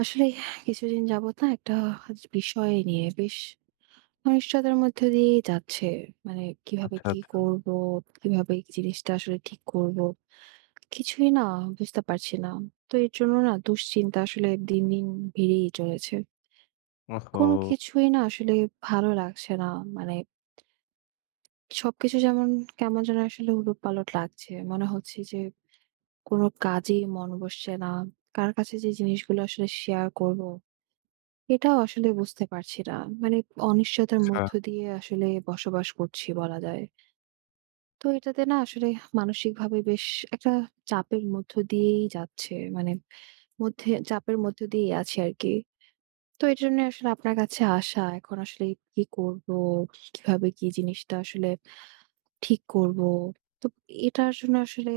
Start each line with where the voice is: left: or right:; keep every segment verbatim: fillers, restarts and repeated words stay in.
right: আসলে কিছুদিন যাবত না একটা বিষয় নিয়ে বেশ অনিশ্চয়তার মধ্যে দিয়েই যাচ্ছে। মানে কিভাবে
left: আচ্ছা,
right: কি
left: আচ্ছা।
right: করব? কিভাবে এই জিনিসটা আসলে ঠিক করব? কিছুই না বুঝতে পারছি না। তো এর জন্য না দুশ্চিন্তা আসলে দিন, দিন বেড়েই চলেছে।
left: ওহহো!
right: কোনো কিছুই না আসলে ভালো লাগছে না। মানে সবকিছু যেমন কেমন যেন আসলে উলটপালট লাগছে। মনে হচ্ছে যে কোনো কাজেই মন বসছে না। কার কাছে যে জিনিসগুলো আসলে শেয়ার করব এটাও আসলে বুঝতে পারছি না। মানে অনিশ্চয়তার
left: আচ্ছা।
right: মধ্য দিয়ে আসলে বসবাস করছি বলা যায়। তো এটাতে না আসলে মানসিকভাবে বেশ একটা চাপের মধ্য দিয়েই যাচ্ছে। মানে মধ্যে চাপের মধ্য দিয়েই আছি আরকি। তো এজন্য আসলে আপনার কাছে আসা। এখন আসলে কি করব? কিভাবে কি জিনিসটা আসলে ঠিক করব? তো এটার জন্য আসলে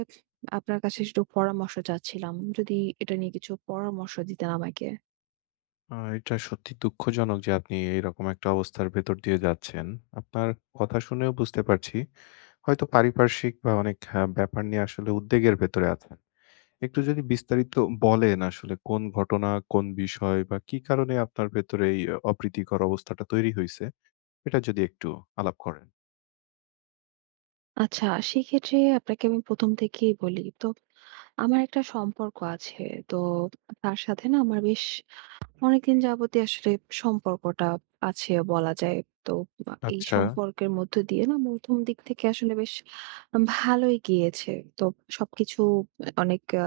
right: আপনার কাছে একটু পরামর্শ চাচ্ছিলাম। যদি এটা নিয়ে কিছু পরামর্শ দিতেন আমাকে।
left: আ এটা সত্যি দুঃখজনক যে আপনি এরকম একটা অবস্থার ভেতর দিয়ে যাচ্ছেন। আপনার কথা শুনেও বুঝতে পারছি। হয়তো পারিপার্শ্বিক বা অনেক আ ব্যাপার নিয়ে আসলে উদ্বেগের ভেতরে আছেন। একটু যদি বিস্তারিত বলেন আসলে কোন ঘটনা, কোন বিষয় বা কি কারণে আপনার ভেতরে এই আহ, অপ্রীতিকর অবস্থাটা তৈরি হইছে? এটা যদি একটু আলাপ করেন।
right: আচ্ছা, সেক্ষেত্রে আপনাকে আমি প্রথম থেকেই বলি। তো আমার একটা সম্পর্ক আছে। তো তার সাথে না আমার বেশ অনেকদিন যাবতই আসলে সম্পর্কটা আছে বলা যায়। তো আ এই
left: আচ্ছা,
right: সম্পর্কের মধ্য দিয়ে না প্রথম দিক থেকে আসলে বেশ ভালোই গিয়েছে। তো সবকিছু অনেক আ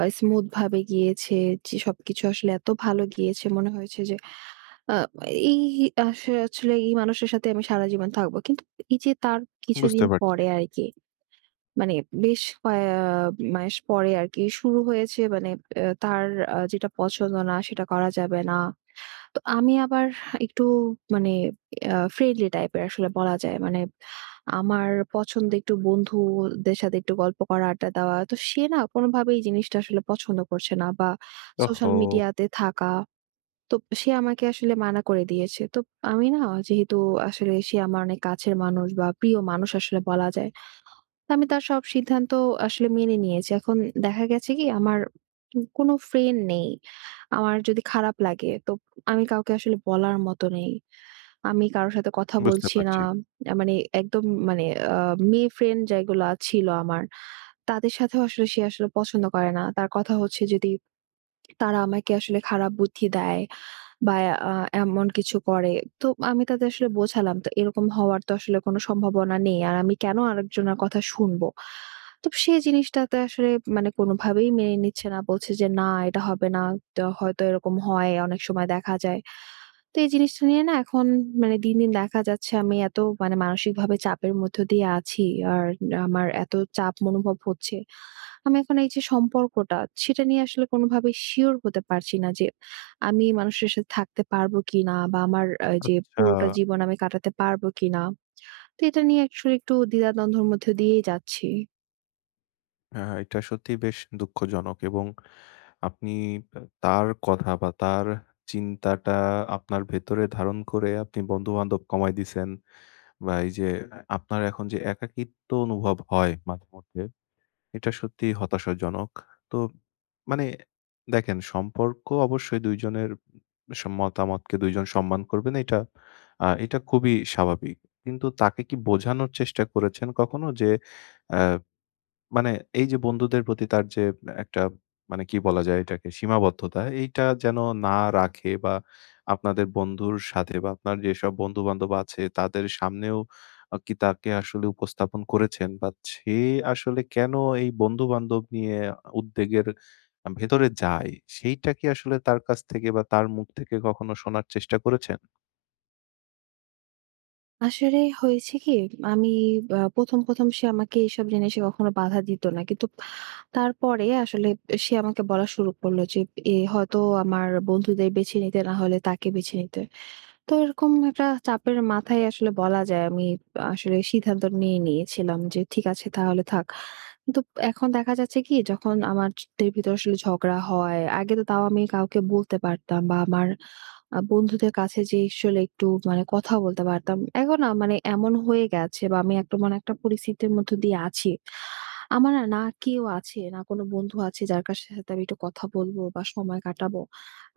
right: আ স্মুথ ভাবে গিয়েছে। যে সবকিছু আসলে এত ভালো গিয়েছে মনে হয়েছে যে আ এই আস আসলে এই মানুষের সাথে আমি সারা জীবন থাকবো। কিন্তু এই যে তার
left: বুঝতে
right: কিছুদিন
left: পারছি।
right: পরে আরকি মানে বেশ কয়ে মাস পরে আরকি শুরু হয়েছে মানে আ তার আ যেটা পছন্দ না সেটা করা যাবে না। তো আমি আবার একটু মানে আ ফ্রেন্ডলি টাইপের আসলে বলা যায়। মানে আমার পছন্দ একটু বন্ধুদের সাথে একটু গল্প করা, আড্ডা দেওয়া। তো সে না কোনোভাবেই জিনিসটা আসলে পছন্দ করছে না বা সোশ্যাল
left: ওহহো!
right: মিডিয়াতে থাকা। তো সে আমাকে আসলে মানা করে দিয়েছে। তো আমি না যেহেতু আসলে সে আমার অনেক কাছের মানুষ বা প্রিয় মানুষ আসলে বলা যায়। আমি তার সব সিদ্ধান্ত আসলে মেনে নিয়েছি। এখন দেখা গেছে কি আমার উম কোনো ফ্রেন্ড নেই। আমার যদি খারাপ লাগে তো আমি কাউকে আসলে বলার মতো নেই। আমি কারো সাথে কথা
left: বুঝতে
right: বলছি না।
left: পারছি।
right: আ মানে একদম মানে আ মেয়ে ফ্রেন্ড যেগুলা ছিল আমার, তাদের সাথেও আসলে সে আসলে পছন্দ করে না। তার কথা হচ্ছে যদি তারা আমাকে আসলে খারাপ বুদ্ধি দেয় বা আ এমন কিছু করে। তো আমি তাদের আসলে বোঝালাম। তো এরকম হওয়ার তো আসলে কোনো সম্ভাবনা নেই। আর আমি কেন আরেকজনের কথা শুনবো? তো সেই জিনিসটাতে আসলে মানে কোনোভাবেই মেনে নিচ্ছে না। বলছে যে, "না, এটা হবে না। তো হয়তো এরকম হয়। অনেক সময় দেখা যায়।" তো এই জিনিসটা নিয়ে না এখন মানে দিন, দিন দেখা যাচ্ছে আমি এত মানে মানসিকভাবে চাপের মধ্য দিয়ে আছি। আর আমার এত চাপ অনুভব হচ্ছে। আমি এখন এই যে সম্পর্কটা, সেটা নিয়ে আসলে কোনোভাবে সিউর হতে পারছি না যে, আমি মানুষের সাথে থাকতে পারবো কিনা বা আমার আ যে
left: আচ্ছা।
right: পুরোটা জীবন আমি কাটাতে পারবো কিনা। তো এটা নিয়ে actually একটু দ্বিধাদ্বন্দ্বের মধ্য দিয়েই যাচ্ছি।
left: হ্যাঁ, এটা সত্যিই বেশ দুঃখজনক এবং আপনি তার কথা বা তার চিন্তাটা আপনার ভেতরে ধারণ করে আপনি বন্ধু-বান্ধব কমায় দিছেন বা এই যে আপনার এখন যে একাকিত্ব অনুভব হয় মাঝেমধ্যে, এটা সত্যিই হতাশাজনক। তো মানে দেখেন সম্পর্ক অবশ্যই দুই জনের স মতামতকে দুই জন সম্মান করবেন এটা আ এটা খুবই স্বাভাবিক। কিন্তু তাকে কি বোঝানোর চেষ্টা করেছেন কখনো যে অ্যা মানে এই যে বন্ধুদের প্রতি তার যে একটা মানে কি বলা যায় এটাকে সীমাবদ্ধতা এইটা যেন না রাখে বা আপনাদের বন্ধুর সাথে বা আপনার যেসব বন্ধু বান্ধব আছে তাদের সামনেও আহ, কি তাকে আসলে উপস্থাপন করেছেন বা সে আসলে কেন এই বন্ধু বান্ধব নিয়ে উদ্বেগের ভেতরে যায় সেইটা কি আসলে তার কাছ থেকে বা তার মুখ থেকে কখনো শোনার চেষ্টা করেছেন?
right: আসলে হয়েছে কি, আমি আ ১ম, ১ম সে আমাকে এইসব জিনিসে কখনো বাধা দিত না। কিন্তু তারপরে আসলে সে আমাকে বলা শুরু করলো যে, এ হয়তো আমার বন্ধুদের বেছে নিতে না হলে তাকে বেছে নিতে। তো এরকম একটা চাপের মাথায় আসলে বলা যায় আমি আসলে সিদ্ধান্ত নিয়ে নিয়েছিলাম যে ঠিক আছে তাহলে থাক। কিন্তু এখন দেখা যাচ্ছে কি যখন আমার আমাদের ভিতরে আসলে ঝগড়া হয়, আগে তো তাও আমি কাউকে বলতে পারতাম বা আমার আ বন্ধুদের কাছে যে আসলে একটু মানে কথা বলতে পারতাম। এখন না মানে এমন হয়ে গেছে বা আমি একটা মানে একটা পরিস্থিতির মধ্য দিয়ে আছি। আমার না কেউ আছে, না কোনো বন্ধু আছে যার কাছে সাথে আমি একটু কথা বলবো বা সময় কাটাবো।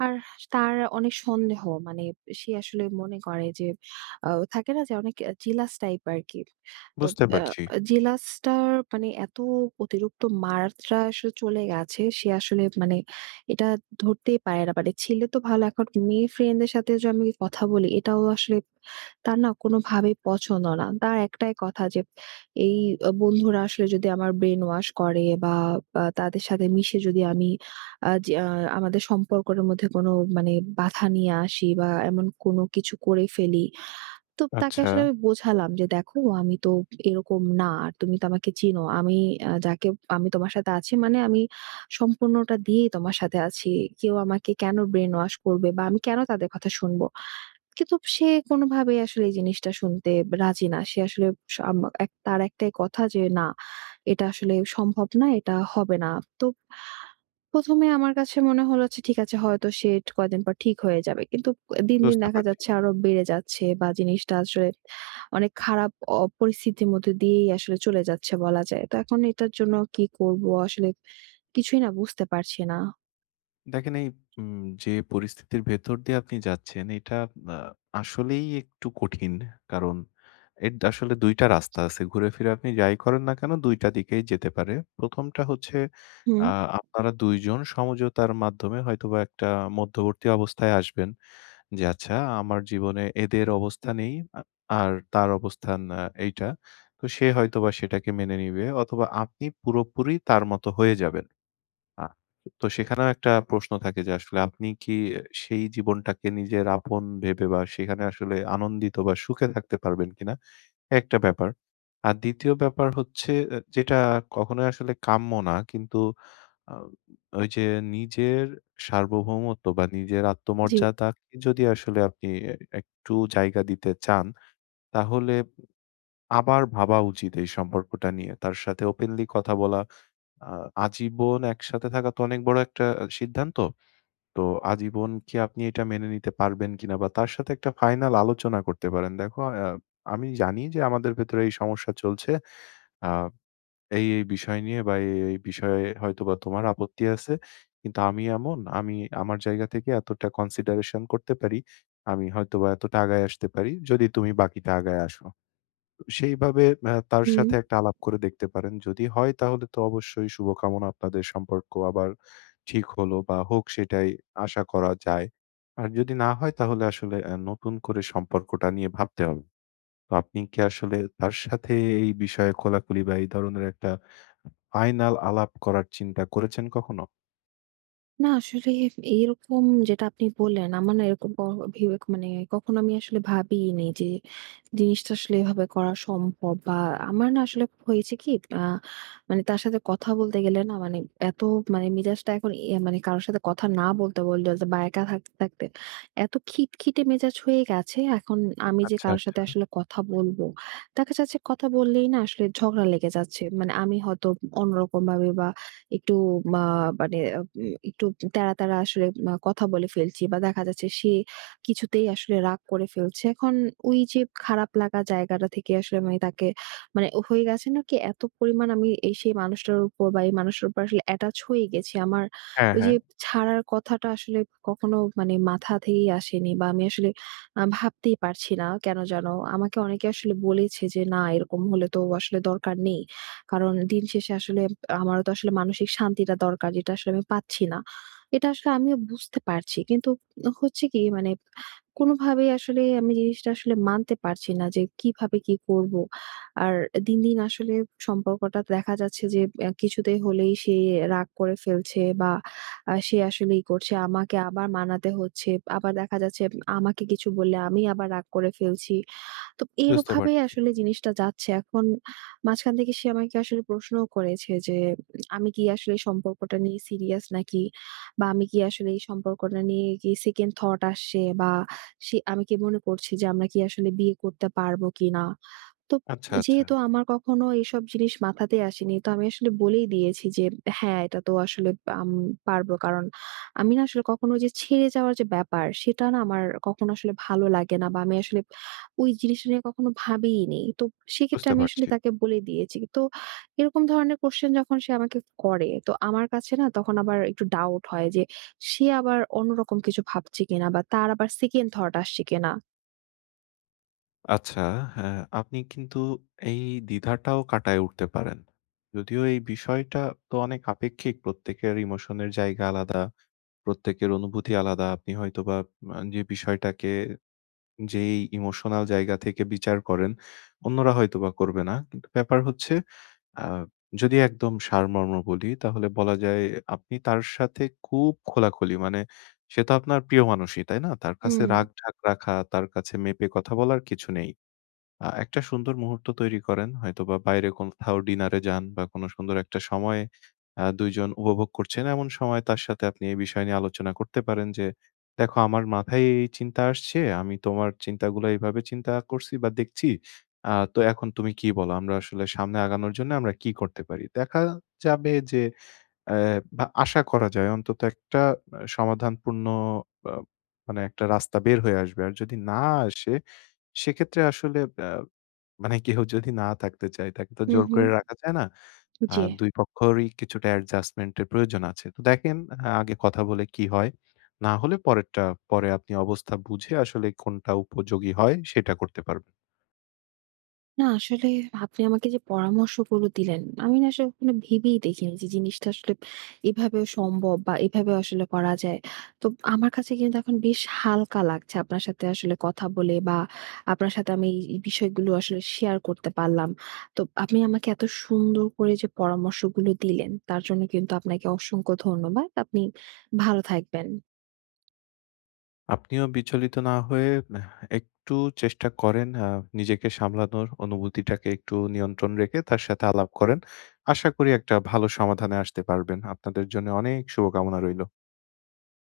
right: আর তার অনেক সন্দেহ মানে সে আসলে মনে করে যে আ থাকে না যে অনেক জেলাস টাইপ আরকি। তো
left: বুঝতে
right: আ
left: পারছি।
right: জেলাসটার মানে এত অতিরিক্ত মাত্রা আসলে চলে গেছে সে আসলে মানে এটা ধরতেই পারে না। মানে ছেলে তো ভালো এখন মেয়ে ফ্রেন্ডদের সাথে যে আমি কথা বলি এটাও আসলে তার না কোনোভাবেই পছন্দ না। তার একটাই কথা যে এই আ বন্ধুরা আসলে যদি আমার ব্রেইন ওয়াশ করে বা আ তাদের সাথে মিশে যদি আমি আ যে আ আমাদের সম্পর্কের মধ্যে কোনো মানে বাধা নিয়ে আসি বা এমন কোনো কিছু করে ফেলি। তো তাকে
left: আচ্ছা,
right: আসলে আমি বোঝালাম যে, "দেখো আমি তো এরকম না। আর তুমি তো আমাকে চিনো। আমি আ যাকে আমি তোমার সাথে আছি মানে আমি সম্পূর্ণটা দিয়েই তোমার সাথে আছি। কেউ আমাকে কেন ব্রেইন ওয়াশ করবে বা আমি কেন তাদের কথা শুনবো?" কিন্তু সে কোনোভাবেই আসলে এই জিনিসটা শুনতে রাজি না। সে আসলে স আম এক তার একটাই কথা যে, "না, এটা আসলে সম্ভব না, এটা হবে না।" তো ১ম এ আমার কাছে মনে হলো যে ঠিক আছে হয়তো সে কয়দিন পর ঠিক হয়ে যাবে। কিন্তু দিন, দিন
left: বুঝতে
right: দেখা
left: পারছি।
right: যাচ্ছে আরো বেড়ে যাচ্ছে বা জিনিসটা আসলে অনেক খারাপ অ পরিস্থিতির মধ্যে দিয়েই আসলে চলে যাচ্ছে বলা যায়। তো এখন এটার জন্য কি করব আসলে কিছুই না বুঝতে পারছি না।
left: দেখেন এই উম যে পরিস্থিতির ভেতর দিয়ে আপনি যাচ্ছেন এটা আ আসলেই একটু কঠিন। কারণ এর আসলে দুই টা রাস্তা আছে। ঘুরে ফিরে আপনি যাই করেন না কেন দুই টা দিকেই যেতে পারে। প্রথম টা হচ্ছে
right: হুম,
left: আ আপনারা দুই জন সমঝোতার মাধ্যমে হয়তোবা একটা মধ্যবর্তী অবস্থায় আসবেন। যে আচ্ছা আমার জীবনে এদের অবস্থান এই আ আর তার অবস্থান আ এইটা। তো সে হয়তোবা সেটাকে মেনে নিবে অথবা আপনি পুরোপুরি তার মতো হয়ে যাবেন। আ তো সেখানেও একটা প্রশ্ন থাকে যে আসলে আপনি কি সেই জীবনটাকে নিজের আপন ভেবে বা সেখানে আসলে আনন্দিত বা সুখে থাকতে পারবেন কিনা? একটা ব্যাপার। আর দ্বিতীয় ব্যাপার হচ্ছে এ যেটা কখনোই আসলে কাম্য না কিন্তু আ ওই যে নিজের সার্বভৌমত্ব বা নিজের
right: জি।
left: আত্মমর্যাদাকে যদি আসলে আপনি এ একটু জায়গা দিতে চান তাহলে আবার ভাবা উচিত এই সম্পর্কটা নিয়ে। তার সাথে ওপেনলি কথা বলা আ আজীবন একসাথে থাকা তো অনেক বড় একটা আ সিদ্ধান্ত। তো আজীবন কি আপনি এটা মেনে নিতে পারবেন কিনা? বা তার সাথে একটা ফাইনাল আলোচনা করতে পারেন। দেখো আ আমি জানি যে আমাদের ভেতরে এই সমস্যা চলছে। আ এই, এই বিষয় নিয়ে বা এই, এই বিষয়ে হয়তোবা তোমার আপত্তি আছে। কিন্তু আমি এমন, আমি আমার জায়গা থেকে এতটা কনসিডারেশন করতে পারি। আমি হয়তোবা এতটা আগায় আসতে পারি। যদি তুমি বাকিটা আগায় আসো। সেইভাবে আ তার
right: হুম।
left: সাথে একটা আলাপ করে দেখতে পারেন। যদি হয় তাহলে তো অবশ্যই শুভকামনা আপনাদের সম্পর্ক আবার ঠিক হলো বা হোক সেটাই আশা করা যায়। আর যদি না হয় তাহলে আসলে আ নতুন করে সম্পর্কটা নিয়ে ভাবতে হবে। তো আপনি কি আসলে তার সাথে এই বিষয়ে খোলাখুলি বা এই ধরনের একটা ফাইনাল আলাপ করার চিন্তা করেছেন কখনো?
right: না আসলে এইরকম যেটা আপনি বললেন, আমার না এরকম ক ভেবে মানে কখনো আমি আসলে ভাবিইনি যে জিনিসটা আসলে এভাবে করা সম্ভব বা আমার না আসলে হয়েছে কি। আ মানে তার সাথে কথা বলতে গেলে না মানে এত মানে মেজাজটা এখন এ মানে কারোর সাথে কথা না বলতে বললে বা একা থাকতে থাকতে এত খিটখিটে মেজাজ হয়ে গেছে। এখন আমি যে
left: আচ্ছা,
right: কারোর সাথে
left: আচ্ছা।
right: আসলে কথা বলবো দেখা যাচ্ছে কথা বললেই না আসলে ঝগড়া লেগে যাচ্ছে। মানে আমি হয়তো অন্যরকম ভাবে বা একটু আ মানে উম একটু তেড়া তেড়া আসলে আ কথা বলে ফেলছি বা দেখা যাচ্ছে সে কিছুতেই আসলে রাগ করে ফেলছে। এখন ওই যে খারাপ লাগা জায়গাটা থেকে আসলে আমি তাকে মানে হয়ে গেছে না কি এত পরিমাণ আমি এই সেই মানুষটার উপর বা এই মানুষটার উপর আসলে অ্যাটাচ হয়ে গেছি। আমার
left: হ্যাঁ,
right: ওই
left: হ্যাঁ।
right: যে ছাড়ার কথাটা আসলে কখনো মানে মাথা থেকেই আসেনি বা আমি আসলে আ ভাবতেই পারছি না কেন যেন। আমাকে অনেকে আসলে বলেছে যে, "না এরকম হলে তো আসলে দরকার নেই।" কারণ দিন শেষে আসলে আমারও তো আসলে মানসিক শান্তিটা দরকার যেটা আসলে আমি পাচ্ছি না। এটা আসলে আমিও বুঝতে পারছি। কিন্তু হচ্ছে কি মানে কোনোভাবেই আসলে আমি জিনিসটা আসলে মানতে পারছি না যে কিভাবে কি করব। আর দিন, দিন আসলে সম্পর্কটা দেখা যাচ্ছে যে অ্যা কিছুতে হলেই সে রাগ করে ফেলছে বা আ সে আসলে ই করছে। আমাকে আবার মানাতে হচ্ছে। আবার দেখা যাচ্ছে আমাকে কিছু বললে আমি আবার রাগ করে ফেলছি। তো
left: বুঝতে
right: এরভাবেই
left: পারছি।
right: আসলে জিনিসটা যাচ্ছে। এখন মাঝখান থেকে সে আমাকে আসলে প্রশ্নও করেছে যে, উম, আমি কি আসলে এই সম্পর্কটা নিয়ে সিরিয়াস নাকি? বা আমি কি আসলে এই সম্পর্কটা নিয়ে কি সেকেন্ড থট আসছে? বা সে আমি কি মনে করছি যে আমরা কি আসলে বিয়ে করতে পারবো কিনা? তো
left: আচ্ছা, আচ্ছা।
right: যেহেতু আমার কখনো এইসব জিনিস মাথাতেই আসেনি। তো আমি আসলে বলেই দিয়েছি যে, "হ্যাঁ, এটা তো আসলে আম পারবো।" কারণ আমি না আসলে কখনো ওই যে ছেড়ে যাওয়ার যে ব্যাপার, সেটা না আমার কখনো আসলে ভালো লাগে না বা আমি আসলে ওই জিনিসটা নিয়ে কখনো ভাবিইনি। তো সেক্ষেত্রে
left: বুঝতে
right: আমি আসলে
left: পারছি।
right: তাকে বলে দিয়েছি। তো এরকম ধরনের কোয়েশ্চেন যখন সে আমাকে করে, তো আমার কাছে না তখন আবার একটু ডাউট হয় যে, সে আবার অন্যরকম কিছু ভাবছে কিনা বা তার আবার সেকেন্ড থট আসছে কিনা।
left: আচ্ছা, হ্যাঁ, আপনি কিন্তু এই দ্বিধাটাও কাটায় উঠতে পারেন। যদিও এই বিষয়টা তো অনেক আপেক্ষিক। প্রত্যেকের ইমোশনের জায়গা আলাদা, প্রত্যেকের অনুভূতি আলাদা। আপনি হয়তোবা আ যে বিষয়টাকে যেই ইমোশনাল জায়গা থেকে বিচার করেন, অন্যরা হয়তোবা করবে না। কিন্তু ব্যাপার হচ্ছে আ যদি একদম সারমর্ম বলি তাহলে বলা যায় আপনি তার সাথে খুব খোলাখুলি। মানে সে তো আপনার প্রিয় মানুষই, তাই না? তার কাছে
right: হুম,
left: রাগ-ঢাক রাখা, তার কাছে মেপে কথা বলার কিছু নেই। আ একটা সুন্দর মুহূর্ত তৈরি করেন। হয়তোবা বাইরে কোথাও ডিনারে যান বা কোনো সুন্দর একটা সময়ে আ দুই জন উপভোগ করছেন। এমন সময় তার সাথে আপনি এই বিষয় নিয়ে আলোচনা করতে পারেন যে, "দেখো আমার মাথায় এই চিন্তা আসছে। আমি তোমার চিন্তাগুলো এইভাবে চিন্তা করছি বা দেখছি। আ তো এখন তুমি কি বলো? আমরা আসলে সামনে আগানোর জন্য আমরা কি করতে পারি?" দেখা যাবে যে অ্যা বা আশা করা যায় অন্তত একটা আ সমাধানপূর্ণ আ মানে একটা রাস্তা বের হয়ে আসবে। আর যদি না আসে সেক্ষেত্রে আসলে আ মানে কেউ যদি না থাকতে চায়, তাকে তো
right: হু,
left: জোর
right: হু।
left: করে রাখা যায় না।
right: জি।
left: আর দুই পক্ষেরই কিছুটা অ্যাডজাস্টমেন্ট এর প্রয়োজন আছে। তো দেখেন আ আগে কথা বলে কি হয়? না হলে পরেরটা পরে আপনি অবস্থা বুঝে আসলে কোনটা উপযোগী হয় সেটা করতে পারবেন।
right: না আসলে আপনি আমাকে যে পরামর্শগুলো দিলেন, আমি না আসলে কখনো ভেবেই দেখিনি যে জিনিসটা আসলে এভাবেও সম্ভব বা এভাবেও আসলে করা যায়। তো আমার কাছে কিন্তু এখন বেশ হালকা লাগছে আপনার সাথে আসলে কথা বলে বা আপনার সাথে আমি এই, এই বিষয়গুলো আসলে শেয়ার করতে পারলাম। তো আপনি আমাকে এত সুন্দর করে যে পরামর্শগুলো দিলেন তার জন্য কিন্তু আপনাকে অসংখ্য ধন্যবাদ। আপনি ভালো থাকবেন।
left: আপনিও বিচলিত না হয়ে আহ একটু চেষ্টা করেন আ নিজেকে সামলানোর, অনুভূতিটাকে একটু নিয়ন্ত্রণ রেখে তার সাথে আলাপ করেন। আশা করি একটা ভালো সমাধানে আসতে পারবেন। আপনাদের জন্য অনেক শুভকামনা রইল।